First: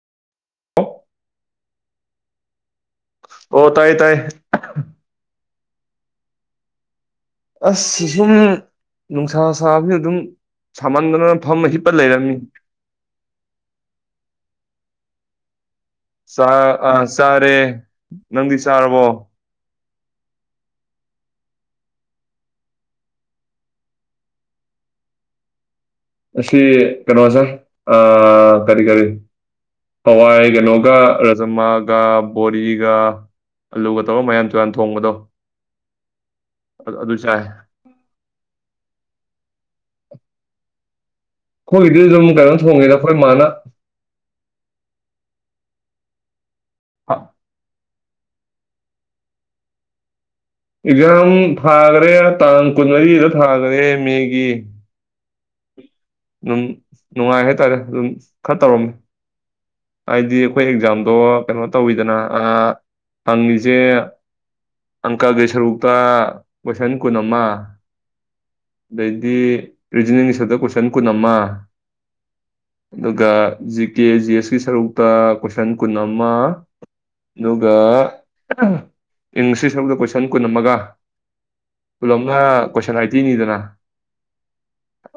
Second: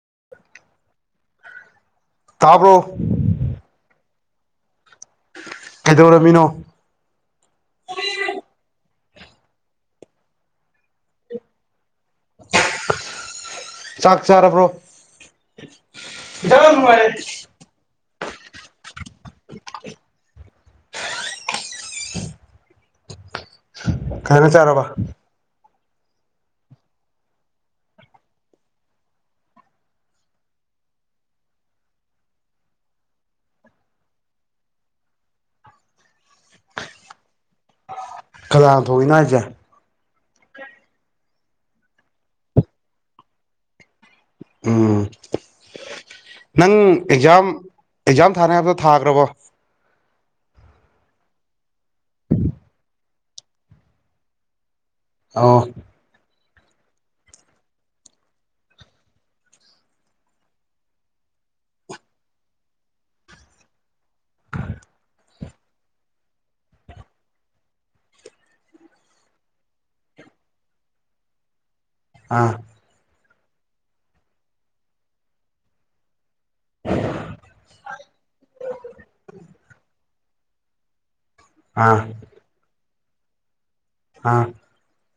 [unintelligible] ꯑꯣ ꯇꯥꯕ꯭ꯔꯣ ꯑꯣ ꯇꯥꯏ ꯇꯥꯏ ꯀꯩꯗꯧꯔꯝꯃꯤꯅꯣ ꯑꯁ ꯁꯤꯁꯨꯝ ꯅꯨꯡꯁꯥ ꯁꯥꯕꯁꯤꯗ ꯑꯗꯨꯝ ꯁꯥꯃꯟꯗꯅ ꯐꯝ ꯍꯤꯞ ꯆꯥꯛ ꯆꯥꯔꯕ꯭ꯔꯣ ꯆꯥꯛ ꯑ ꯆꯥꯔꯦ ꯅꯪꯗꯤ ꯆꯥꯔꯕꯣ ꯀꯩꯖꯥꯡ ꯆꯥꯔꯕ ꯉꯁꯤ ꯀꯩꯅꯣ ꯆꯥꯏ ꯀꯔꯤ ꯀꯔꯤ ꯍꯋꯥꯏ ꯀꯩꯅꯣꯒ ꯔꯥꯖꯃꯥꯒ ꯕꯣꯔꯤꯒ ꯑꯂꯨꯒ ꯇꯧꯔ ꯃꯌꯥꯜ ꯇꯨꯌꯥꯜ ꯊꯣꯡꯕꯗꯣ ꯑꯗꯨ ꯆꯥꯏ ꯀꯅꯥꯅ ꯊꯣꯡꯉꯤꯅꯣ ꯍꯥꯏꯁꯦ ꯑꯩꯈꯣꯏꯒꯤꯗꯤ ꯑꯗꯨꯝ ꯀꯩꯅꯣꯝ ꯊꯣꯡꯉꯦꯗ ꯑꯩꯈꯣꯏ ꯃꯥꯅ ꯎꯝ ꯅꯪ ꯑꯦꯛꯖꯥꯝ ꯑꯦꯛꯖꯥꯝ ꯊꯥꯅꯦ ꯍꯥꯏꯕꯗꯣ ꯊꯥꯈ꯭ꯔꯕꯣ ꯑꯦꯛꯖꯥꯝ ꯊꯥꯒꯔꯦ ꯇꯥꯡ ꯀꯨꯟꯃꯔꯤꯗ ꯊꯥꯒꯔ꯭ꯦ ꯃꯦꯒꯤ ꯑ ꯑꯗꯨꯝ ꯅꯨꯡꯉꯥꯏ ꯍꯥꯏꯇꯥꯔꯦ ꯑꯗꯨꯝ ꯈꯔ ꯇꯧꯔꯝꯃꯤ ꯍꯥꯏꯗꯤ ꯑꯩꯈꯣꯏ ꯑꯦꯛꯖꯥꯝꯗꯣ ꯀꯩꯅꯣ ꯇꯧꯋꯤꯗꯅ ꯍꯪꯉꯤꯁꯦ ꯑꯪꯀꯒꯤ ꯁꯔꯨꯛꯇ ꯀꯣꯏꯁꯟ ꯀꯨꯟ ꯑꯃ ꯑꯗꯩꯗꯤ ꯔꯤꯖꯅꯤꯡꯒꯤ ꯁꯔꯨꯛꯇ ꯀꯣꯏꯁꯟ ꯀꯨꯟ ꯑꯃ ꯑꯥ ꯑꯗꯨꯒ ꯖꯤ ꯀꯦ ꯖꯤ ꯑꯦꯁ ꯁꯔꯨꯛꯇ ꯀꯣꯏꯁꯟ ꯀꯨꯟ ꯑꯃ ꯑꯗꯨꯒ ꯏꯪꯂꯤꯁꯀꯤ ꯁꯔꯨꯛꯇ ꯀꯣꯏꯁꯜ ꯁꯟ ꯀꯨꯟ ꯑꯃꯒ ꯑꯥ ꯄꯨꯂꯞꯅ ꯀꯣꯏꯁꯜ ꯇꯅꯤꯗꯅ ꯑꯥ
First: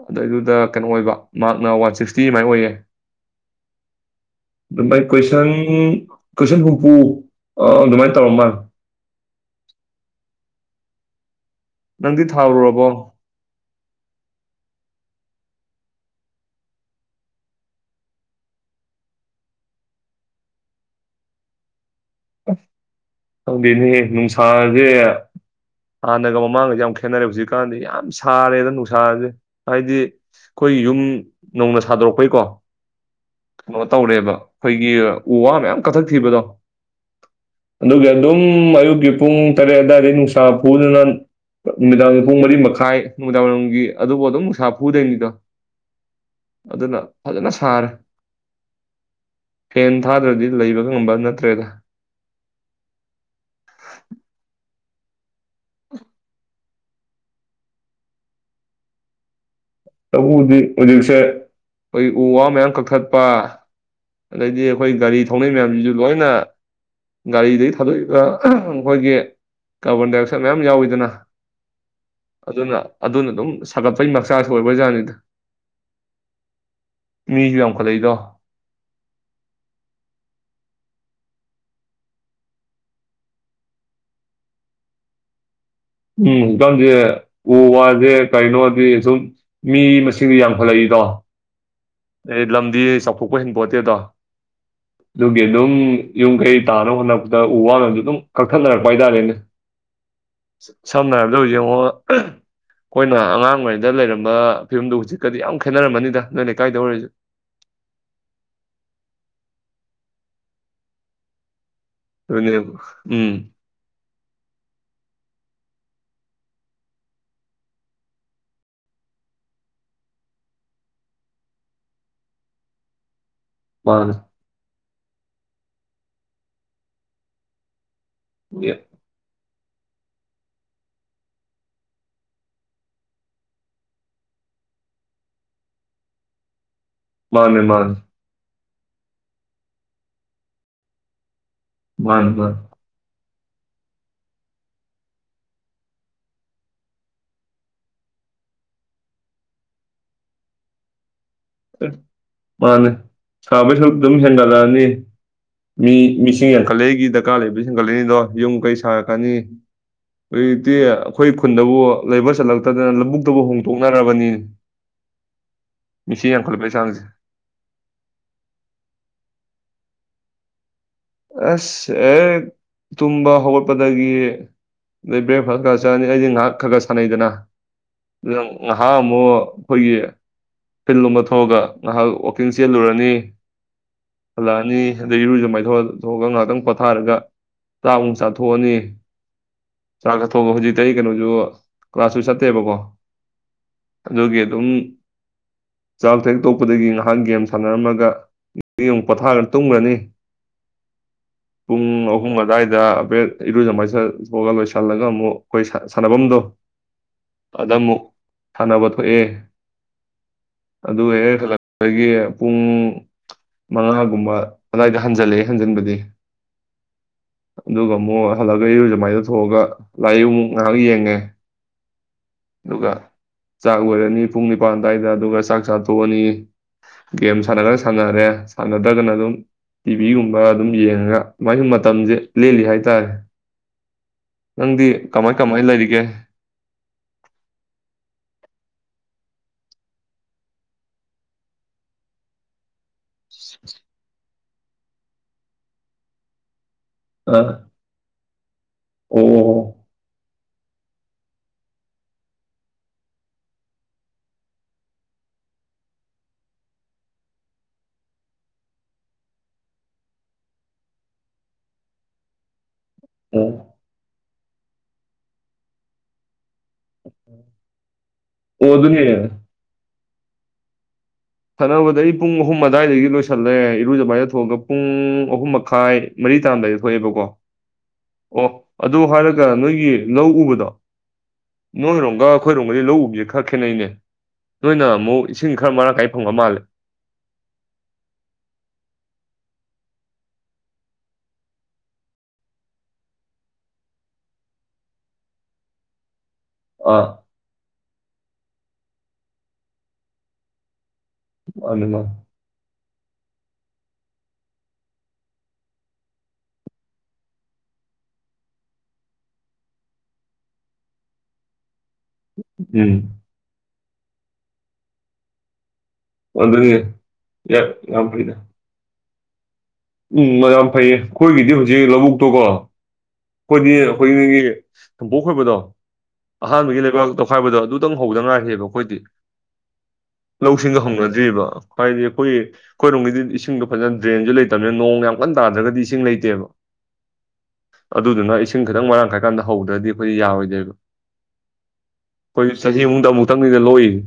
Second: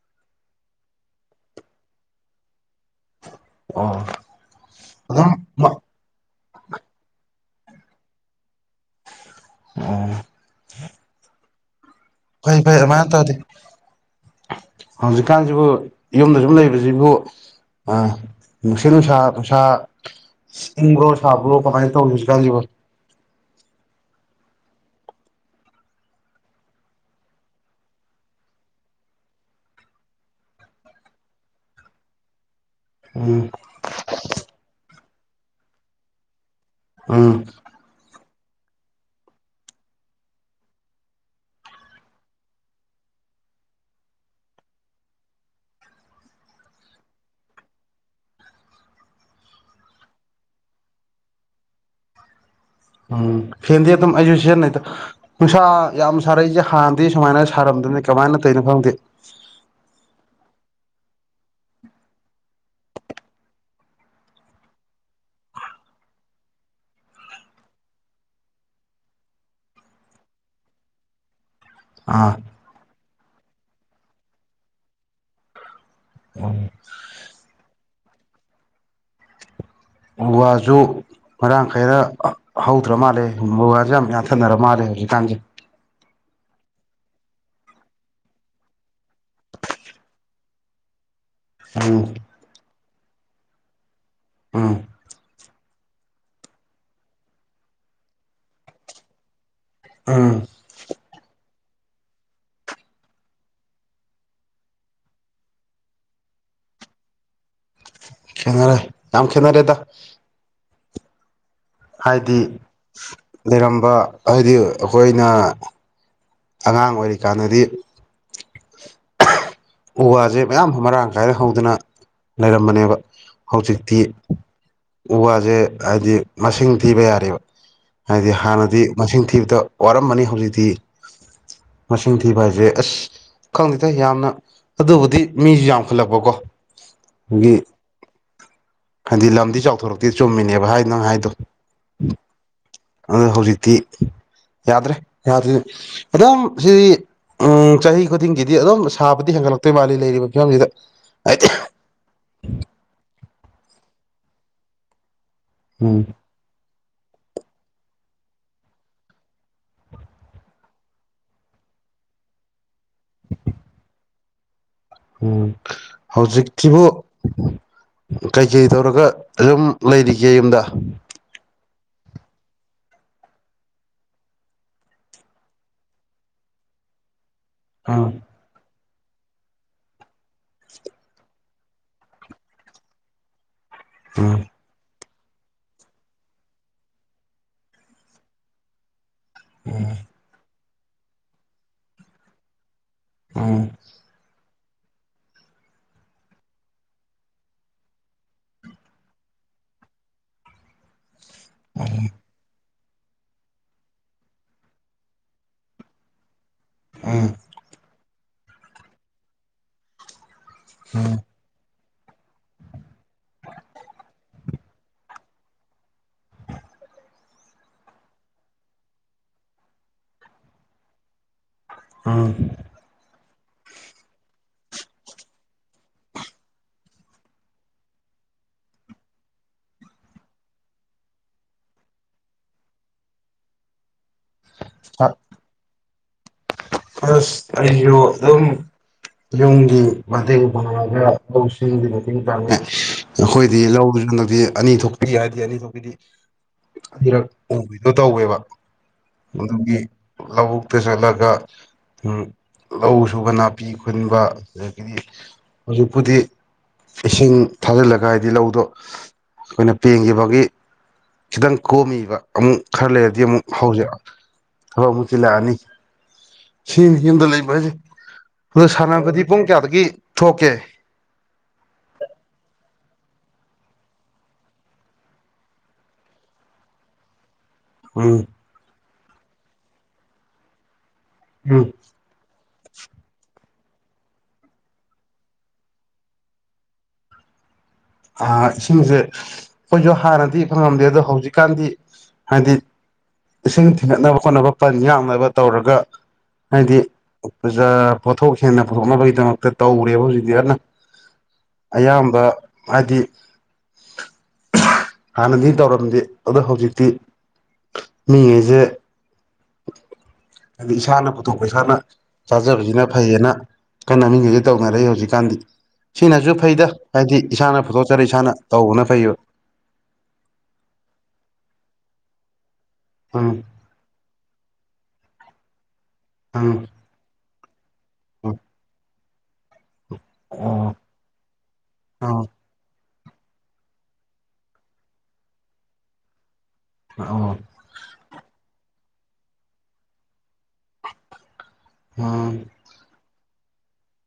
ꯑꯗꯨꯗꯩꯗꯨꯗ ꯀꯩꯅꯣ ꯑꯣꯏꯕ ꯃꯥꯛꯅ ꯋꯥꯟ ꯁꯤꯛꯁꯇꯤ ꯑꯗꯨꯃꯥꯏꯅ ꯑꯣꯏꯌꯦ ꯑꯣ ꯑꯗꯨꯥꯏ ꯑꯗꯨꯝ ꯀ꯭ꯋꯣꯏꯁꯟ ꯀꯣꯏꯁꯟ ꯍꯨꯝꯐꯨ ꯑꯗꯨꯃꯥꯏꯅ ꯇꯧꯔ ꯃꯥꯜꯂꯦ ꯑꯣ ꯅꯪꯗꯤ ꯐꯩ ꯐꯩ ꯊꯥꯔꯨꯔꯕꯣ ꯑꯗꯨꯃꯥꯏ ꯑꯣꯏ ꯇꯥꯗꯤ ꯍꯧ ꯍꯧꯖꯤꯛ ꯀꯥꯟꯁꯤꯕꯨ ꯌꯨꯝꯗ ꯁꯨꯝ ꯂꯩꯕꯁꯤꯕꯨ ꯑꯥ ꯅꯨꯡꯁꯤꯠ ꯅꯨꯡꯁꯥ ꯅꯨꯡꯁꯥ ꯏꯪꯕ꯭ꯔꯣ ꯁꯥꯕ꯭ꯔꯣ ꯀꯝꯃꯥꯏꯅ ꯈꯪꯗꯦꯅꯦ ꯅꯨꯡꯁꯤ ꯅꯨꯡꯁꯥꯁꯦ ꯍꯥꯟꯅꯒ ꯃꯃꯥꯡꯒꯁꯦ ꯌꯥꯝ ꯈꯦꯠꯅꯔꯦ ꯍꯧꯖꯤꯛꯀꯥꯟꯗꯤ ꯌꯥꯝ ꯁꯥꯔꯦꯗ ꯅꯨꯡꯁꯥꯖꯦ ꯍꯥꯏꯗꯤ ꯑꯩꯈꯣꯏ ꯌꯨꯝ ꯅꯧꯅ ꯁꯥꯗꯣꯔꯛꯄꯩꯀꯣ ꯎꯝ ꯀꯩꯅꯣ ꯇꯧꯔꯦꯕ ꯑꯩꯈꯣꯏꯒꯤ ꯎ ꯋꯥ ꯃꯌꯥꯝ ꯀꯛꯊꯛ ꯊꯤꯕꯗꯣ ꯑꯥ ꯑꯗꯨꯝ ꯑꯌꯨꯛꯀꯤ ꯄꯨꯡ ꯇꯔꯦꯠ ꯑꯗꯨꯋꯥꯏꯗꯩꯩ ꯅꯨꯡꯁꯥ ꯐꯨꯕꯗꯅ ꯅꯨꯃꯤꯗꯥꯡꯒꯤ ꯄꯨꯡ ꯃꯔꯤ ꯃꯈꯥꯏ ꯅꯨꯃꯤꯗꯥꯡꯋꯥꯏꯔꯝꯒꯤ ꯑꯗꯨꯕꯨ ꯑꯗꯨꯝ ꯅꯨꯡꯁꯥ ꯐꯨꯗꯣꯏꯅꯤꯗꯣ ꯑꯗꯨꯅ ꯐꯖꯅ ꯁꯥꯔꯦ꯫ ꯐꯦꯟ ꯊꯥꯗ꯭ꯔꯗꯤ ꯂꯩꯕꯒ ꯉꯝꯕ ꯅꯠꯇ꯭ꯔꯦꯗ꯫ ꯎꯝ ꯐꯦꯟꯗꯤ ꯑꯗꯨꯝ ꯑꯩꯁꯨ ꯁꯤꯖꯤꯟꯅꯩꯗ ꯅꯨꯡꯁꯥ ꯌꯥꯝ ꯁꯥꯔꯛꯏꯖꯦ ꯍꯥꯟꯅꯗꯤ ꯁꯨꯃꯥꯏꯅ ꯁꯥꯔꯝꯗꯃꯤ ꯀꯃꯥꯏꯅ ꯇꯧꯏꯅꯣ ꯈꯪꯗꯦ ꯇꯧꯕꯕꯨꯗꯤ ꯍꯧꯖꯤꯛꯁꯦ ꯑꯩꯈꯣꯏꯒꯤ ꯎ ꯋꯥ ꯃꯌꯥꯝ ꯀꯛꯊꯠꯄ ꯑꯗꯩꯗꯤ ꯑꯩꯈꯣꯏ ꯒꯥꯔꯤ ꯊꯧꯅꯩ ꯃꯌꯥꯝꯖꯤꯖꯨ ꯂꯣꯏꯅ ꯒꯥꯔꯤꯗꯒꯤ ꯊꯥꯗꯣꯛꯏꯕ ꯑꯝ ꯑꯩꯈꯣꯏꯒꯤ ꯀꯥꯔꯕꯣꯟ ꯗꯥꯏꯑꯣꯛꯁꯥꯏꯠ ꯃꯌꯥꯝ ꯌꯥꯎꯋꯤꯗꯅ ꯑꯥ ꯑꯗꯨꯅ ꯑꯗꯨꯅ ꯑꯗꯨꯝ ꯁꯥꯒꯠꯄꯩ ꯃꯆꯥꯛꯁꯨ ꯑꯣꯏꯕ ꯖꯥꯠꯅꯤꯗ ꯎꯝ ꯂꯩꯗꯣ ꯎ ꯋꯥꯖꯨ ꯃꯔꯥꯡ ꯈꯥꯏꯔ ꯍꯧꯗ꯭ꯔ ꯃꯥꯜꯂꯦ ꯎ ꯋꯥꯁꯨ ꯌꯥꯝ ꯌꯥꯟꯊꯅꯔ ꯃꯥꯜꯂꯦ ꯍꯧꯖꯤꯛꯀꯥꯟꯖꯦ ꯎꯝ ꯏꯀꯝꯁꯦ ꯎ ꯋꯥꯁꯦ ꯀꯔꯤꯅꯣꯗꯤ ꯁꯨꯝ ꯃꯤ ꯃꯁꯤꯡꯗꯤ ꯌꯥꯝꯈꯠꯂꯛꯏꯗꯣ ꯎꯝ ꯑꯩ ꯂꯝꯗꯤ ꯑꯁ ꯆꯥꯎꯊꯣꯛꯄ ꯍꯦꯟꯄꯣꯠꯇꯦꯗꯣ ꯎꯝ ꯑꯗꯨꯒꯤ ꯑꯗꯨꯝ ꯌꯨꯝ ꯀꯩ ꯇꯥꯅꯕ ꯍꯣꯠꯅꯔꯛꯄꯗ ꯎ ꯋꯥꯅꯁꯨ ꯑꯗꯨꯝ ꯀꯛꯊꯠꯅꯔꯛꯄ ꯍꯥꯏꯇꯥꯔꯦꯅꯦ ꯎꯝ ꯁꯝꯅꯔ ꯂꯧ ꯌꯦꯡꯉꯣ ꯑꯝ ꯑꯩꯈꯣꯏꯅ ꯑꯉꯥꯡ ꯑꯣꯏꯔꯤꯉꯩꯗ ꯂꯩꯔꯝꯕ ꯐꯤꯕꯝꯗꯣ ꯍꯧꯖꯤꯛꯀꯗꯤ ꯌꯥꯝ ꯈꯦꯠꯅꯔꯝꯃꯅꯤꯗ ꯅꯣꯏꯅ ꯇꯧꯔꯤꯖꯦ ꯈꯦꯠꯅꯔꯦ ꯌꯥꯝ ꯈꯦꯠꯅꯔꯦꯗ ꯍꯥꯏꯗꯤ ꯑꯗꯨꯅꯦꯕ ꯎꯝ ꯂꯩꯔꯝꯕ ꯍꯥꯏꯗꯤ ꯑꯩꯈꯣꯏꯅ ꯑꯉꯥꯡ ꯑꯣꯏꯔꯤꯀꯥꯟꯗꯗꯤ ꯎ ꯋꯥꯁꯦ ꯃꯌꯥꯝ ꯃꯔꯥꯡ ꯀꯥꯏꯅ ꯍꯧꯗꯅ ꯂꯩꯔꯝꯕꯅꯦꯕ ꯍꯧꯖꯤꯛꯇꯤ ꯃꯥꯅꯦ ꯎ ꯋꯥꯖꯦ ꯍꯥꯏꯕꯗꯤ ꯃꯁꯤꯡ ꯊꯤꯕ ꯌꯥꯔꯦꯕ ꯍꯥꯏꯗꯤ ꯍꯥꯟꯅꯗꯤ ꯃꯁꯤꯡ ꯊꯤꯕꯗ ꯋꯥꯔꯝꯕꯅꯤ ꯍꯧꯖꯤꯛꯇꯤ ꯃꯁꯤꯡ ꯊꯤꯕ ꯍꯥꯏꯖꯦ ꯑꯁ ꯈꯪꯗꯦꯗ ꯌꯥꯝꯅ ꯑꯗꯨꯕꯨꯗꯤ ꯃꯤꯁꯨ ꯌꯥꯝꯈꯠꯂꯛꯄꯀꯣ ꯑꯗꯒꯤ ꯃꯥꯅꯦ ꯃꯥꯥꯅꯦ ꯍꯥꯏꯗꯤ ꯂꯝꯗꯤ ꯆꯥꯎꯊꯣꯔꯛꯇꯦ ꯆꯨꯝꯃꯤꯅꯦꯕ ꯍꯥꯏꯗꯣ ꯅꯪ ꯍꯥꯏꯗꯣ ꯃꯅꯤ ꯃꯥꯅꯤ ꯑꯗꯣ ꯍꯧꯖꯤꯛꯇꯤ ꯌꯥꯗ꯭ꯔꯦ ꯌꯥꯗ꯭ꯔꯦꯗꯤ ꯑꯗꯨꯝ ꯁꯤꯗꯤ ꯆꯍꯤ ꯈꯨꯗꯤꯡꯒꯤꯗꯤ ꯑꯗꯨꯝ ꯁꯥꯕꯗꯤ ꯍꯦꯟꯒꯠꯂꯛꯇꯣꯏ ꯃꯥꯜꯂꯤ ꯂꯩꯔꯤꯕ ꯐꯤꯕꯝꯖꯤꯗ ꯃꯥꯅꯦ ꯁꯕꯩꯁꯨ ꯑꯗꯨꯝ ꯍꯦꯟꯒꯠꯂꯅꯤ ꯃꯤ ꯎꯝ ꯃꯤꯁꯤ ꯌꯦ [unintelligible] ꯀꯂꯩꯒꯤ ꯗꯔꯀꯥꯔ ꯂꯩꯕꯁꯤꯡ ꯀꯂꯦꯟꯅꯤꯗꯣ ꯌꯨꯝ ꯀꯩ ꯁꯥꯔꯛꯀꯅꯤ ꯍꯧꯖꯤꯛꯇꯤ ꯑꯩꯈꯣꯏ ꯈꯨꯟꯗꯕꯨ ꯂꯩꯕ ꯆꯜꯂꯛ ꯅꯠꯇꯗꯅ ꯂꯧꯕꯨꯛꯇꯕꯨ ꯍꯣꯡꯗꯣꯛꯅꯔꯕꯅꯤ ꯎꯝ ꯌꯥꯝꯈꯠꯂꯛꯄꯩ ꯍꯧꯖꯤꯛꯁꯤꯕꯨ ꯆꯥꯡꯁꯦ ꯀꯩꯀꯩ ꯇꯧꯔꯒ ꯑꯗꯨꯝ ꯂꯩꯔꯤ ꯌꯨꯝꯗ ꯑꯁ ꯑꯦ ꯇꯨꯝꯕ ꯍꯧꯒꯠꯄꯗꯒꯤ ꯑꯗꯩ ꯕ꯭ꯔꯦꯛꯐꯥꯁ ꯈꯔ ꯆꯠꯅꯤ ꯑꯩꯗꯤ ꯉꯥꯏꯍꯥꯛ ꯈꯔ ꯈꯔ ꯁꯥꯟꯅꯩꯗꯅ ꯎꯝ [unintelligible] ꯅꯍꯥꯛ ꯑꯃꯨꯛ ꯑꯩꯈꯣꯏꯒꯤ ꯐꯤꯜꯂꯣꯝꯗ ꯊꯣꯛꯑꯒ ꯅꯍꯥꯛ ꯋꯥꯛꯀꯤꯡ ꯆꯦꯜꯂꯨꯔꯅꯤ ꯎꯝ ꯍꯜꯂꯛꯑꯅꯤ ꯑꯗꯩ ꯏꯔꯨꯖ ꯃꯥꯏꯊ [unintelligible] ꯆꯊꯣꯛꯑꯒ ꯉꯥꯏꯍꯥꯛꯇꯪ ꯄꯣꯊꯥꯔꯒ ꯆꯥꯃꯨꯛ ꯆꯥꯊꯣꯛꯑꯅꯤ ꯆꯥꯛ ꯆꯥꯊꯣꯛꯑꯒ ꯍꯧꯖꯤꯛ ꯀꯩ ꯀꯩꯅꯣꯁꯨ ꯀ꯭ꯂꯥꯁꯁꯨꯨ ꯆꯠꯇꯦꯕꯀꯣ ꯎꯝ ꯑꯗꯨꯒꯤ ꯑꯗꯨꯝ ꯆꯥꯛ ꯍꯦꯛ ꯇꯣꯛꯄꯗꯒꯤ ꯉꯥꯏꯍꯥꯛ ꯒꯦꯝ ꯁꯥꯟꯅꯔꯝꯃꯒ ꯑꯃꯨꯛ ꯄꯣꯊꯥꯔ ꯇꯨꯝꯒꯅꯤ ꯄꯨꯡ ꯑꯍꯨꯝ ꯑꯗꯥꯥꯏ [unintelligible] ꯏꯔꯨꯖꯃꯥꯏꯊ [unintelligible] ꯑꯒ ꯂꯣꯏꯁꯤꯜꯂꯒ ꯑꯃꯨꯛ ꯑꯩꯈꯣꯏ ꯁꯥꯟꯅꯐꯝꯗꯣ ꯎꯝ ꯑꯗꯃꯨꯛ ꯁꯥꯟꯅꯕ ꯊꯣꯛꯑꯦ ꯑꯗꯨꯒ ꯍꯦꯛ ꯍꯜꯂꯛ ꯑꯩꯈꯣꯏꯒꯤ ꯄꯨꯡ ꯃꯉꯥꯒꯨꯝꯕ ꯑꯗꯥꯏꯗ ꯍꯟꯖꯜꯂꯛ ꯍꯟꯖꯤꯟꯕꯗꯤ ꯑꯗꯨꯒ ꯑꯃꯨꯛ ꯍꯜꯂꯒ ꯏꯔꯨꯖ ꯃꯥꯏꯖꯊꯣꯛꯑꯒ ꯂꯥꯏꯔꯤꯛꯃꯨꯛ ꯉꯥꯏꯍꯥꯛ ꯌꯦꯡꯉꯦ ꯎꯝ ꯑꯗꯨꯒ ꯆꯥꯛ ꯂꯣꯏꯔꯅꯤ ꯄꯨꯡ ꯅꯤꯄꯜ ꯑꯗꯨꯋꯥꯏꯗ ꯑꯗꯨꯒ ꯆꯥꯛ ꯆꯥꯊꯣꯛꯑꯅꯤ ꯒꯦꯝ ꯁꯥꯟꯅꯔꯒ ꯁꯥꯟꯅꯔꯦ ꯁꯥꯟꯅꯗ꯭ꯔꯒꯅ ꯑꯗꯨꯝ ꯇꯤꯚꯤꯒꯨꯝꯕ ꯑꯗꯨꯝ ꯌꯦꯡꯉꯒ ꯃꯥꯏꯅꯁꯨ ꯃꯇꯝꯁꯦ ꯂꯦꯜꯂꯤ ꯍꯥꯏꯇꯥꯔꯦ ꯅꯪꯗꯤ ꯀꯃꯥꯏ ꯀꯃꯥꯏ ꯂꯩꯔꯤꯒꯦ ꯑꯁ ꯑꯩꯁꯨ ꯑꯗꯨꯝ ꯌꯨꯝꯒꯤ ꯃꯇꯦꯡ ꯄꯥꯡꯉꯒ ꯂꯧ ꯁꯤꯡ ꯃꯇꯦꯡ ꯄꯥꯡꯉꯦ ꯑꯩꯈꯣꯏꯗꯤ ꯂꯧꯗꯨꯁꯨ ꯍꯟꯗꯛꯇꯤ ꯑꯅꯤ ꯊꯣꯛꯄꯤ ꯍꯥꯏꯔꯗꯤ ꯑꯅꯤ ꯊꯣꯛꯄꯤꯗꯤ ꯑꯅꯤꯔꯛ ꯑ ꯎꯕꯤꯗꯣ ꯇꯧꯋꯦꯕ ꯑꯣ ꯑꯗꯨꯒꯤ ꯂꯧꯕꯨꯛꯇ ꯆꯠꯂꯒ ꯂꯧ ꯁꯨꯕ ꯅꯥꯄꯤ ꯈꯨꯟꯕ ꯑꯗꯒꯤꯗꯤ ꯍꯧꯖꯤꯛꯄꯨꯗꯤ ꯏꯁꯤꯡ ꯊꯥꯖꯤꯜꯂꯒ ꯍꯥꯏꯗꯤ ꯂꯧꯗꯣ ꯑꯩꯈꯣꯏꯅ ꯄꯦꯡꯈꯤꯕꯒꯤ ꯈꯤꯇꯪ ꯀꯣꯝꯃꯤꯕ ꯑꯃꯨꯛ ꯈꯔ ꯂꯩꯔꯗꯤ ꯑꯃꯨꯛ ꯑꯣ ꯍꯧꯖ [unintelligible] ꯊꯕꯛ ꯑꯃꯨꯛ ꯆꯤꯟꯂꯛ ꯑꯅꯤ꯫ ꯁꯤꯅꯤ ꯌꯨꯝꯗ ꯂꯩꯕ ꯍꯥꯏꯁꯦ ꯑꯗ ꯑꯣ ꯁꯥꯟꯅꯕꯗꯤ ꯑꯗꯨꯅꯦ ꯄꯨꯡ ꯀꯌꯥꯗꯒꯤ ꯊꯣꯛꯀꯦ ꯁꯥꯅꯕꯗ ꯑꯩ ꯄꯨꯡ ꯑꯍꯨꯝ ꯑꯗꯨꯋꯥꯏꯗꯒꯤ ꯂꯣꯏꯁꯜꯂꯦ ꯏꯔꯨꯖꯃꯥꯏꯗ ꯊꯣꯛꯑꯒ ꯄꯨꯡ ꯑꯍꯨꯝ ꯃꯈꯥꯏ ꯃꯔꯤ ꯇꯔꯝꯗꯥꯏꯗ ꯊꯣꯛꯑꯦꯕꯀꯣ ꯎꯝ ꯑꯣ ꯑꯗꯨ ꯍꯥꯏꯔꯒ ꯅꯣꯏꯒꯤ ꯂꯧ ꯎꯕꯗꯣ ꯎꯝ ꯅꯣꯏ ꯔꯣꯝꯒ ꯑꯩꯈꯣꯏꯔꯣꯝꯒꯗꯤ ꯂꯧ ꯎꯕꯁꯦ ꯈꯔ ꯈꯦꯠꯅꯩꯅꯦ ꯅꯣꯏꯅ ꯑꯃꯨꯛ ꯏꯁꯤꯡ ꯈꯔ ꯃꯔꯥꯡ ꯀꯥꯏꯅ ꯐꯪꯕ ꯃꯥꯜꯂꯦ ꯑꯥ ꯏꯁꯤꯡꯁꯦ ꯑꯩꯈꯣꯏꯁꯨ ꯍꯥꯟꯅꯗꯤ ꯐꯪꯉꯝꯗꯦ ꯑꯗꯣ ꯍꯧꯖꯤꯛꯀꯥꯟꯗꯤ ꯍꯥꯏꯗꯤ ꯏꯁꯤꯡ ꯊꯤꯡꯒꯠꯅꯕ ꯈꯣꯠꯅꯕ ꯄꯟ ꯌꯥꯝꯅꯕ ꯇꯧꯔꯒ ꯍꯥꯏꯗꯤ ꯑꯥ ꯄꯨꯖꯥ ꯄꯣꯠꯊꯣꯛ ꯍꯦꯟꯅ ꯄꯨꯊꯣꯛꯅꯕꯒꯤꯗꯃꯛꯇ ꯇꯧꯔꯦꯕ ꯍꯧꯖꯤꯛꯇꯤ ꯑꯗꯨꯅ ꯃꯥꯅꯤ ꯃꯥꯅꯤ ꯑꯌꯥꯝꯕ ꯍꯥꯏꯗꯤ ꯈ ꯍꯥꯟꯅꯗꯤ ꯇꯧꯔꯝꯗꯦ ꯑꯗꯣ ꯍꯧꯖꯤꯛꯇꯤ ꯃꯤꯉꯩꯖꯦ ꯍꯥꯏꯗꯤ ꯏꯁꯥꯅ ꯄꯨꯊꯣꯛꯄ ꯏꯁꯥꯅ ꯆꯥꯖꯕꯁꯤꯅ ꯎꯝ ꯐꯩꯌꯦꯅ ꯀꯟꯅꯃꯤꯉꯩꯖꯦ ꯇꯧꯅꯔꯛꯏ ꯍꯧꯖꯤꯛꯀꯥꯟꯗꯤ ꯁꯤꯅꯁꯨ ꯐꯩꯗ ꯑꯗꯨꯅꯤ ꯍꯥꯏꯗꯤ ꯏꯁꯥꯅ ꯌꯥꯝ ꯄꯨꯊꯣꯛꯆꯔꯦ ꯐꯩꯗ ꯏꯁꯥꯅ ꯇꯧꯕꯅ ꯐꯩꯑꯦꯕ ꯎꯝ [inaudible] ꯌꯥꯝ ꯐꯩꯌꯦ ꯑꯩꯈꯣꯏꯒꯤꯗꯤ ꯍꯧꯖꯤꯛ ꯂꯧꯕꯨꯛꯇꯣꯀꯣ ꯎꯝ ꯈꯣꯏꯗꯤ ꯈꯣꯏꯅꯤꯒꯤ ꯁꯝꯄꯣꯛ ꯈꯣꯏꯕꯗꯣ ꯎꯝ ꯑꯍꯥꯟꯕꯒꯤ ꯂꯩꯕꯥꯛ ꯇꯧ ꯍꯥꯏꯕꯗꯣ ꯑꯗꯨ ꯇꯨꯝ ꯍꯧꯕꯗꯥ ꯉꯥꯏꯔꯤꯕ ꯑꯩꯈꯣꯏꯗꯤ ꯑꯣ ꯂꯧꯁꯤꯡꯒ ꯍꯧꯅꯗ꯭ꯔꯤꯕ ꯍꯥꯏꯗꯤ ꯑꯣ ꯑꯩꯈꯣꯏꯒꯤ ꯑꯩꯈꯣꯏꯔꯣꯝꯒꯤꯗꯤ ꯏꯁꯤꯡꯗꯣ ꯐꯖꯅ ꯗ꯭ꯔꯦꯟꯁꯨ ꯂꯩꯇꯕꯅꯤꯅ ꯅꯣꯡ ꯌꯥꯝ ꯀꯟꯅ ꯇꯥꯗ꯭ꯔꯥꯒꯗꯤ ꯏꯁꯤꯡ ꯂꯩꯇꯦꯕ ꯑ ꯑꯗꯨꯗꯨꯅ ꯏꯁꯤꯡ ꯈꯤꯇꯪ ꯃꯔꯥꯡ ꯀꯥꯏꯔ ꯀꯥꯟꯗ ꯍꯧꯗ꯭ꯔꯥꯗꯤ ꯑꯩꯈꯣꯏꯗꯤ ꯌꯥꯔꯣꯏꯗꯣꯏꯕ ꯎꯝ ꯑꯩꯈꯣꯏ ꯆꯍꯤ ꯑꯍꯨꯝꯗ ꯑꯃꯨꯛ ꯑꯃꯨꯛꯇꯪꯅꯤꯗ ꯂꯣꯛꯏꯖꯦ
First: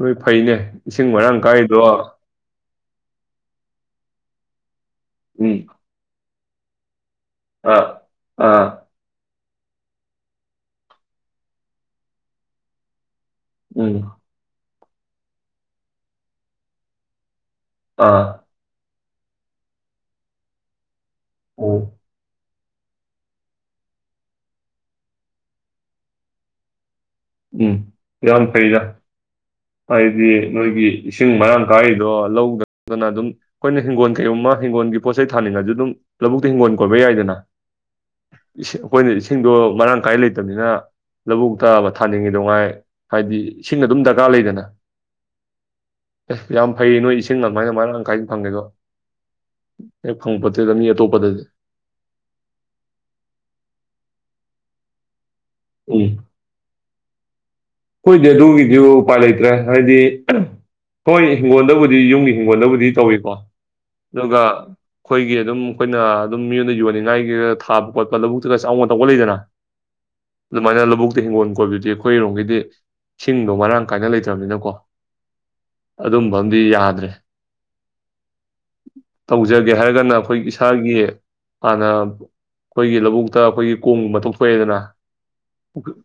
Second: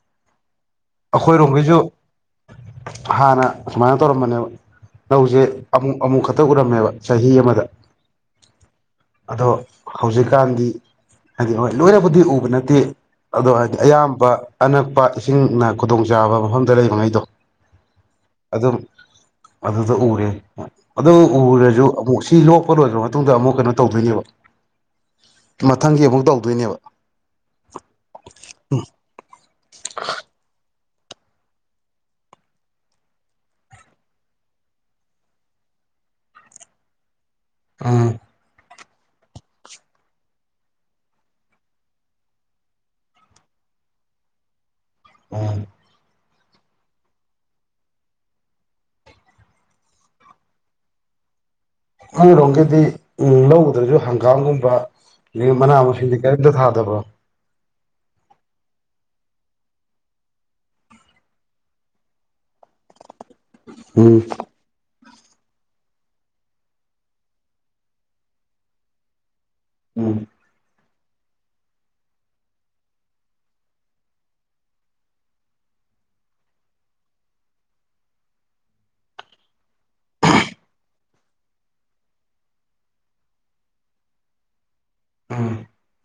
ꯅꯣꯏ ꯐꯩꯅꯦ ꯏꯁꯤꯡ ꯃꯔꯥꯡ ꯀꯥꯏꯗꯣ ꯑꯩꯈꯣꯏꯔꯣꯝꯒꯤꯁꯨ ꯍꯥꯟꯅ ꯁꯨꯃꯥꯏꯅ ꯇꯧꯔꯝꯕꯅꯦꯕ ꯂꯧꯁꯦ ꯎꯝ ꯑꯃꯨꯛ ꯑꯃꯨꯛ ꯈꯛ ꯇ ꯎꯔꯝꯃꯦꯕ ꯆꯍꯤ ꯑꯃꯗ ꯑꯥ ꯑꯥ ꯑꯗꯣ ꯍꯧꯖꯤꯛꯀꯥꯟꯗꯤ ꯍꯥꯏꯗꯤ ꯍꯣꯏ ꯂꯣꯏꯅꯕꯨꯗꯤ ꯎꯕ ꯅꯠꯇꯦ ꯑꯗꯨ ꯍꯥꯏꯗꯤ ꯎꯝ ꯑꯌꯥꯝꯕ ꯑꯅꯛꯄ ꯏꯁꯤꯡꯅ ꯈꯨꯗꯣꯡꯆꯥꯥꯕ ꯃꯐꯝꯗ ꯂꯩꯔꯤꯉꯩꯗꯣ ꯑꯥ ꯑꯗꯨꯗ ꯎꯔꯦ ꯑꯗꯨ ꯎꯝ ꯎꯔꯁꯨ ꯑꯃꯨꯛ ꯁꯤ ꯂꯣꯛ ꯆꯥꯎꯠꯂꯣꯏꯈ꯭ꯔ ꯃꯇꯨꯡꯗ ꯑꯃꯨꯛ ꯀꯩꯅꯣ ꯇꯧꯗꯣꯏꯅꯦꯕ ꯃꯊꯪꯒꯤ ꯑꯃꯨꯛ ꯇꯧꯗꯣꯏꯅꯦꯕ ꯎꯝ ꯌꯥꯣꯟ ꯐꯩꯗ ꯐꯗꯤꯦ ꯅꯣꯏꯒꯒꯤ ꯏꯁꯤꯡ ꯃꯔꯥꯡ ꯀꯥꯏꯔꯤꯗꯣ ꯂꯧꯗꯗꯅ ꯑꯗꯨꯝ ꯑꯩꯈꯣꯏꯅ ꯍꯤꯡꯒꯣꯜ ꯀꯩꯒꯨꯝꯝꯃ ꯍꯤꯡꯒꯣꯜꯒꯤ ꯄꯣꯠ ꯆꯩ ꯊꯥꯅꯤꯡꯉꯁꯨ ꯑꯗꯨꯝ ꯂꯧꯕꯨꯛꯇ ꯍꯤꯡꯒꯣꯜ ꯀꯣꯏꯕ ꯌꯥꯏꯗꯅ ꯎꯝ ꯏꯁꯤꯡ- ꯑꯩꯈꯣꯏꯅ ꯏꯁꯤꯡꯗꯣ ꯃꯔꯥꯡ ꯀꯥꯏ ꯂꯩꯇꯕꯅꯤꯅ ꯂꯧꯕꯨꯛꯇ ꯊꯥꯅꯤꯡꯉꯤꯗꯣꯉꯥꯏ ꯍꯥꯏꯗꯤ ꯏꯁꯤꯡ ꯑꯗꯨꯝ ꯗꯔꯀꯥꯔ ꯂꯩꯗꯅ ꯎꯝ ꯑꯦ ꯌꯥꯝ ꯐꯩ ꯅꯣꯏ ꯏꯁꯤꯡ ꯑꯗꯨꯃꯥꯏꯅ ꯑꯗꯨꯃꯥꯏꯅ ꯇꯪꯈꯥꯏꯅ ꯐꯪꯒꯦꯗꯣ ꯍꯦꯛ ꯐꯪꯕꯄꯣꯠꯇꯦꯗ ꯃꯤ ꯑꯇꯣꯞꯄꯗꯗꯤ ꯃꯔꯣꯝꯒꯤꯗꯤ ꯂꯧꯒꯗ꯭ꯔꯁꯨ ꯍꯪꯒꯥꯝꯒꯨꯝꯕ ꯃꯅꯥ ꯃꯁꯤꯡꯗꯤ ꯀꯔꯤꯝꯇ ꯊꯥꯗꯕꯣ ꯍꯣꯏꯗꯤ ꯑꯗꯨꯒꯤꯁꯨ ꯎꯄꯥꯏ ꯂꯩꯇ꯭ꯔꯦ ꯍꯥꯏꯗꯤ ꯍꯣꯏ ꯍꯤꯡꯒꯣꯜꯗꯕꯨꯗꯤ ꯌꯨꯝꯒꯤ ꯍꯤꯡꯒꯣꯜꯗꯕꯨꯗꯤ ꯇꯧꯋꯤ ꯎꯝ ꯑꯗꯨꯒ ꯑꯩꯈꯣꯏꯒꯤ ꯑꯗꯨꯝ ꯑꯩꯈꯣꯏꯅ ꯑꯗꯨꯝ ꯃꯤꯣꯟ ꯑꯣꯏꯅ ꯌꯣꯟꯅꯤꯡꯉꯥꯏꯒꯤ ꯊꯥꯕ ꯈꯣꯠꯄ ꯂꯧꯕꯨꯛꯇꯒ ꯆꯉ ꯇꯧꯕ ꯂꯩꯗꯅꯚ ꯎꯝ ꯑꯗꯨꯃꯥꯟ ꯂꯧꯕꯣꯛ ꯍꯤꯡꯒꯣꯟ ꯀꯣꯕꯗꯨꯗꯤ ꯑꯩꯈꯣꯏꯔꯣꯝꯒꯤꯗꯤ ꯏ ꯁꯤꯡꯗꯣ ꯃꯔꯥꯡ ꯀꯥꯏꯅ ꯂꯩꯇ꯭ꯔꯕꯅꯤꯅꯀꯣ ꯑꯗꯨꯝꯕ ꯑ ꯑꯃꯗꯤꯝ ꯌꯥꯗ꯭ꯔꯦ ꯇꯧꯖꯒꯦ ꯍꯥꯏꯔꯒꯅ ꯑꯩꯈꯣꯏ ꯏꯁꯥꯒꯤ ꯍꯥꯟꯅ ꯑꯩꯈꯣꯏꯒꯤ ꯂꯧꯕꯨꯛꯇ ꯑꯩꯈꯣꯏꯒꯤ ꯀꯣꯡꯒꯨꯝꯕ ꯇꯧꯊꯣꯛ ꯑꯦꯗꯅ ꯑꯥ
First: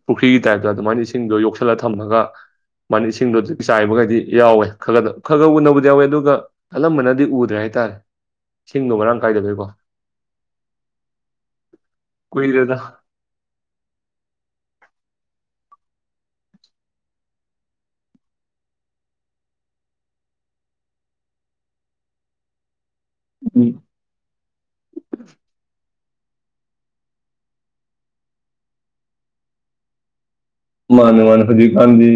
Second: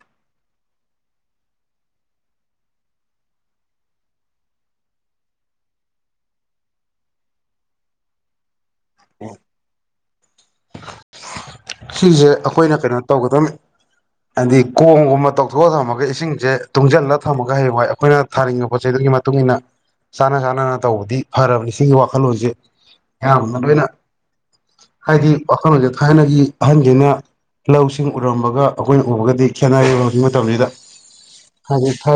ꯄꯨꯈ꯭ꯔꯤꯒꯤ ꯇꯥꯏꯞꯇ ꯑꯗꯨꯃꯅꯁꯤꯡꯗꯣ ꯌꯣꯛꯁꯟ ꯈꯜꯂ ꯊꯝꯃꯒ ꯃꯥꯅꯤ ꯏꯁꯤꯡꯗꯣ ꯑꯗꯨ ꯆꯥꯏꯕꯈꯩꯗꯤ ꯌꯥꯎꯋꯦ ꯈ ꯈꯗ ꯈꯔ ꯈꯔ ꯎꯅꯕꯗꯤ ꯌꯥꯎꯋꯦ ꯑꯗꯨꯒ ꯑꯜꯝꯕꯅꯗꯤ ꯎꯗ꯭ꯔꯦ ꯍꯥꯏꯇꯥꯔꯦ ꯁꯤꯡꯗꯣ ꯃꯔꯥꯡ ꯀꯥꯏꯗꯕꯣꯏꯀꯣ ꯁꯤꯁꯦ ꯑꯩꯈꯣꯏꯅ ꯀꯨꯏꯔꯦꯗ ꯀꯩꯅꯣ ꯇꯧꯒꯗꯝꯕꯅꯤ ꯍꯥꯏꯗꯤ ꯀꯣꯝꯒꯨꯝꯕ ꯇꯧꯊꯣꯛꯑꯒꯝ ꯑꯗꯨꯒ ꯏꯁꯤꯡꯁꯦ ꯇꯨꯡꯁꯤꯜꯂꯒ ꯊꯝꯃꯒ ꯍꯌꯦꯡꯏ ꯑꯩꯈꯣꯏꯅ ꯊꯥꯅꯤꯡꯉꯕ ꯄꯣꯠ ꯆꯩꯗꯨꯒꯤ ꯃꯇꯨꯡ ꯏꯟꯅ ꯆꯥꯅ ꯆꯥꯅꯅ ꯇꯧꯕꯗꯤ ꯐꯔꯕꯅꯤ ꯁꯤꯒꯤ ꯋꯥꯈꯜꯂꯣꯟꯁꯦ ꯌꯥꯣꯕꯩꯅ ꯍꯥꯏꯗꯤ ꯋꯥꯈꯜꯂꯣꯟꯁꯦ ꯊꯥꯏꯅꯒꯤ ꯑꯍꯟꯁꯤꯅ ꯂꯧꯁꯤꯡ ꯎꯔꯝꯕꯒ ꯑꯩꯈꯣꯏꯅ ꯎꯕꯒꯗꯤ ꯈꯦꯅꯒꯤ ꯃꯥꯅꯦ ꯃꯥꯅꯦ ꯍꯧꯖꯤ ꯈꯥꯟꯖꯤ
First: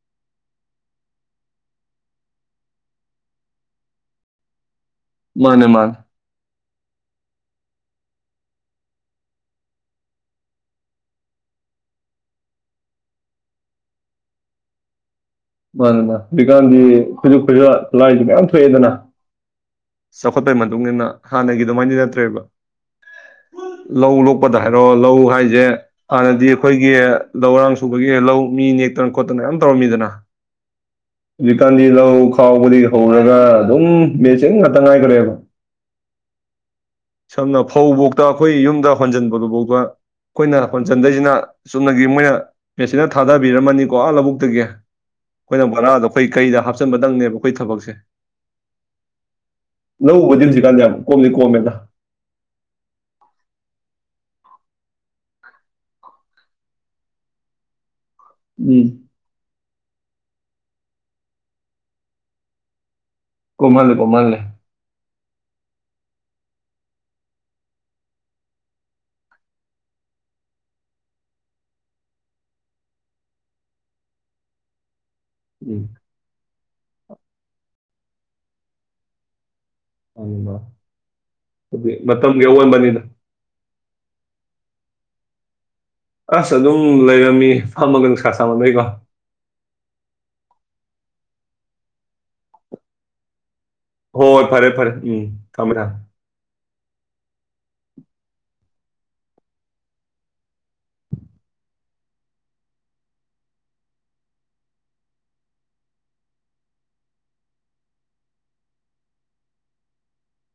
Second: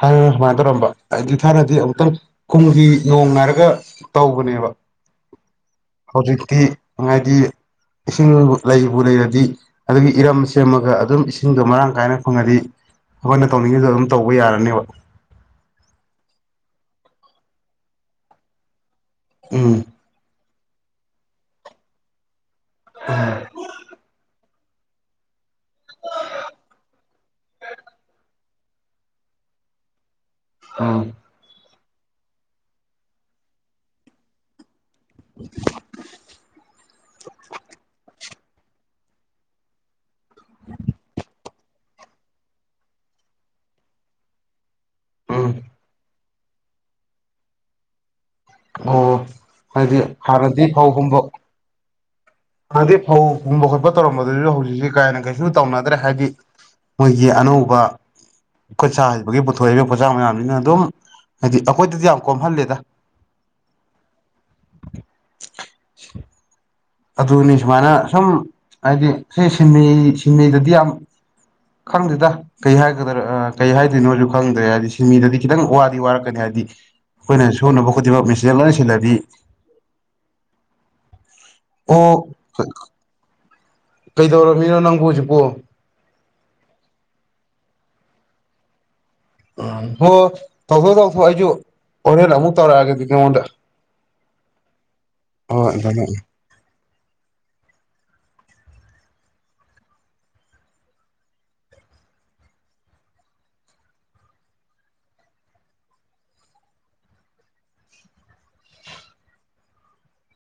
ꯍꯥꯏ ꯁꯨꯃꯥꯏꯅ ꯇꯧꯔꯝꯕ ꯑꯩꯗꯤ ꯊꯥꯅꯗꯤ ꯑꯃꯨꯛꯇꯪ ꯀꯨꯝꯒꯤ ꯅꯣꯡ ꯅꯥꯏꯔꯒ ꯇꯧꯕꯅꯦꯕ ꯃꯥꯅꯦ ꯃꯥꯅꯦ ꯍꯧꯖꯤꯛꯇꯤ ꯉꯥꯏꯗꯤ ꯏꯁꯤꯡ ꯂꯩꯕꯨ ꯂꯩꯔꯗꯤ ꯑꯗꯨꯗꯒꯤ ꯏꯔꯝ ꯁꯦꯝꯃꯒ ꯑꯗꯨꯝ ꯏꯁꯤꯡꯗꯣ ꯃꯔꯥꯡ ꯀꯥꯏꯅ ꯐꯪꯉꯗꯤ ꯑꯩꯈꯣꯏꯅ ꯇꯧꯅꯤꯡꯉꯤꯗꯣ ꯑꯗꯨꯝ ꯇꯧꯕ ꯌꯥꯔꯅꯦꯕ ꯃꯥꯅꯤ ꯃꯥ ꯍꯧꯖꯤꯛꯀꯥꯟꯗꯤ ꯈꯨꯁꯨꯛ ꯈꯨꯁꯨ ꯂꯥꯏꯁꯨ ꯃꯌꯥꯝ ꯊꯣꯛꯑꯦꯗꯅ ꯎꯝ ꯈꯣꯠꯄꯒꯤ ꯃꯇꯨꯡ ꯏꯟꯅ ꯍꯥꯟꯅꯒꯤ ꯑꯗꯨꯃꯥꯏꯗꯤ ꯅꯠꯇ꯭ꯔꯦꯕ ꯂꯧ ꯂꯣꯀ [unintelligible] ꯍꯥꯏꯔꯣ ꯂꯧ ꯍꯥꯏꯁꯦ ꯍꯥꯟꯅꯗꯤ ꯑꯩꯈꯣꯏꯒꯤ ꯂꯧꯔꯥꯡ ꯁꯨꯕꯒꯤ ꯂꯧ ꯃꯤ ꯅꯦꯛꯇꯅ ꯈꯣꯠꯇꯅ ꯌꯥꯝ ꯇꯧꯔꯝꯃꯤꯗꯅ ꯑ ꯀꯥꯟꯗꯤ ꯂꯧ ꯈꯥꯎꯕꯗꯩꯩ ꯍꯧꯔꯒ ꯑꯗꯨꯝ ꯃꯦꯆꯤꯟ ꯇ ꯉꯥꯏꯐꯗꯔꯦꯕ ꯁꯝꯅ ꯐꯧ ꯇ ꯑꯩꯈꯣꯏ ꯌꯨꯝꯗ ꯍꯣꯟꯖꯟꯕꯗꯨꯐꯥꯎꯗ ꯑꯩꯈꯣꯏꯅ ꯍꯣꯟꯆꯟꯗꯣꯏꯁꯤꯅ ꯆꯨꯝꯅꯒꯤ ꯃꯣꯏꯅ ꯄꯦꯆꯤꯅꯥ ꯊꯥꯗꯕꯤꯔꯝꯃꯅꯤꯀꯣ ꯑ ꯂꯧꯕꯨꯛꯇꯒꯤ ꯎꯝ ꯑꯃꯨꯛ ꯑꯩꯈꯣꯏ ꯀꯩꯗ ꯍꯥꯞꯆꯤꯟꯕꯗꯪꯅꯦꯕ ꯑꯩꯈꯣꯏ ꯊꯕꯛꯁꯦ ꯑꯣ ꯍꯥꯏꯗꯤ ꯂꯧꯕꯨꯗꯤ ꯍꯥꯔꯗꯤ ꯍꯧꯖꯤꯛꯀꯥꯟꯗꯤ ꯌꯥꯝ ꯐꯥꯎꯒꯨꯝꯕ ꯀꯣꯝꯗꯤ ꯀꯣꯝꯃꯦꯗ ꯑꯗꯨꯁꯨ ꯍꯧꯖꯤꯛꯁꯤ ꯀꯥꯏꯅ ꯀꯩꯁꯨ ꯇꯧꯅꯗ꯭ꯔꯦ ꯍꯥꯏꯗꯤ ꯃꯣꯏꯒꯤ ꯑꯅꯧꯕ ꯎꯝ ꯈꯨꯠ ꯁꯥ ꯍꯩꯪꯕꯒꯤ ꯄꯣꯊꯣꯛ [unintelligible] ꯄꯣꯠꯆꯥꯛ ꯃꯌꯥꯝꯁꯤꯅ ꯑꯗꯨꯝ ꯍꯥꯏꯗꯤ ꯑꯩꯈꯣꯏꯗꯗꯤ ꯌꯥꯝ ꯀꯣꯝꯍꯜꯂꯦꯗ ꯀꯣꯝꯍꯜꯂꯦ ꯀꯣꯝꯍꯜꯂꯦ [inaudible] ꯑꯗꯨꯅꯤ ꯁꯨꯃꯥꯏꯅ ꯁꯨꯝ ꯍꯥꯏꯗꯤ ꯁꯤ ꯁꯤꯟ ꯁꯤꯟꯃꯩꯗꯗꯤ ꯌꯥꯝ ꯈꯪꯗꯦꯗ ꯀꯩ ꯍꯥꯏꯒꯗ꯭ꯔꯥ ꯀꯩ ꯍꯥꯏꯗꯣꯏꯅꯣꯁꯨ ꯈꯪꯗ꯭ꯔꯦ ꯍꯥꯏꯗꯤ ꯁꯤ [unintelligible] ꯃꯤꯗꯗꯤ ꯈꯤꯇꯪ ꯎꯝ ꯋꯥꯗꯤ ꯋꯥꯔꯛꯀꯅꯤ ꯍꯥꯏꯗꯤ ꯑꯩꯈꯣꯏꯅ ꯁꯨꯅꯕ ꯈꯣꯠꯡꯃꯛ ꯃꯦꯆꯖꯦꯟ ꯂꯣꯏꯅ ꯁꯤꯜꯂꯗꯤ [unintelligible] ꯑꯗꯨꯗꯤ ꯃꯇꯝꯒꯤ ꯑꯑꯩꯟꯕꯅꯤꯅ ꯀꯩꯗꯧꯔꯃꯤꯅꯣ ꯅꯪꯕꯨ ꯍꯧꯖꯤꯛꯄꯨ ꯑꯁ ꯑꯗꯨꯝ ꯂꯩꯔꯝꯃꯤ ꯐꯝꯃꯒ ꯅꯨꯪꯁꯥ ꯁꯥꯃꯅꯕꯩꯀꯣ ꯎꯝ ꯍꯣꯏ ꯍ ꯇꯧꯊꯣꯛ ꯇꯧꯊꯣꯛ ꯑꯩꯁꯨ ꯍꯣꯔꯦꯟ ꯑꯃꯨꯛ ꯇꯧꯔꯛꯑꯒꯦ ꯅꯥꯉꯣꯟꯗ ꯍ ꯐꯔꯦ ꯐꯔꯦ ꯎꯝ ꯊꯥꯃꯦ ꯑꯗꯨꯃꯥꯏꯅ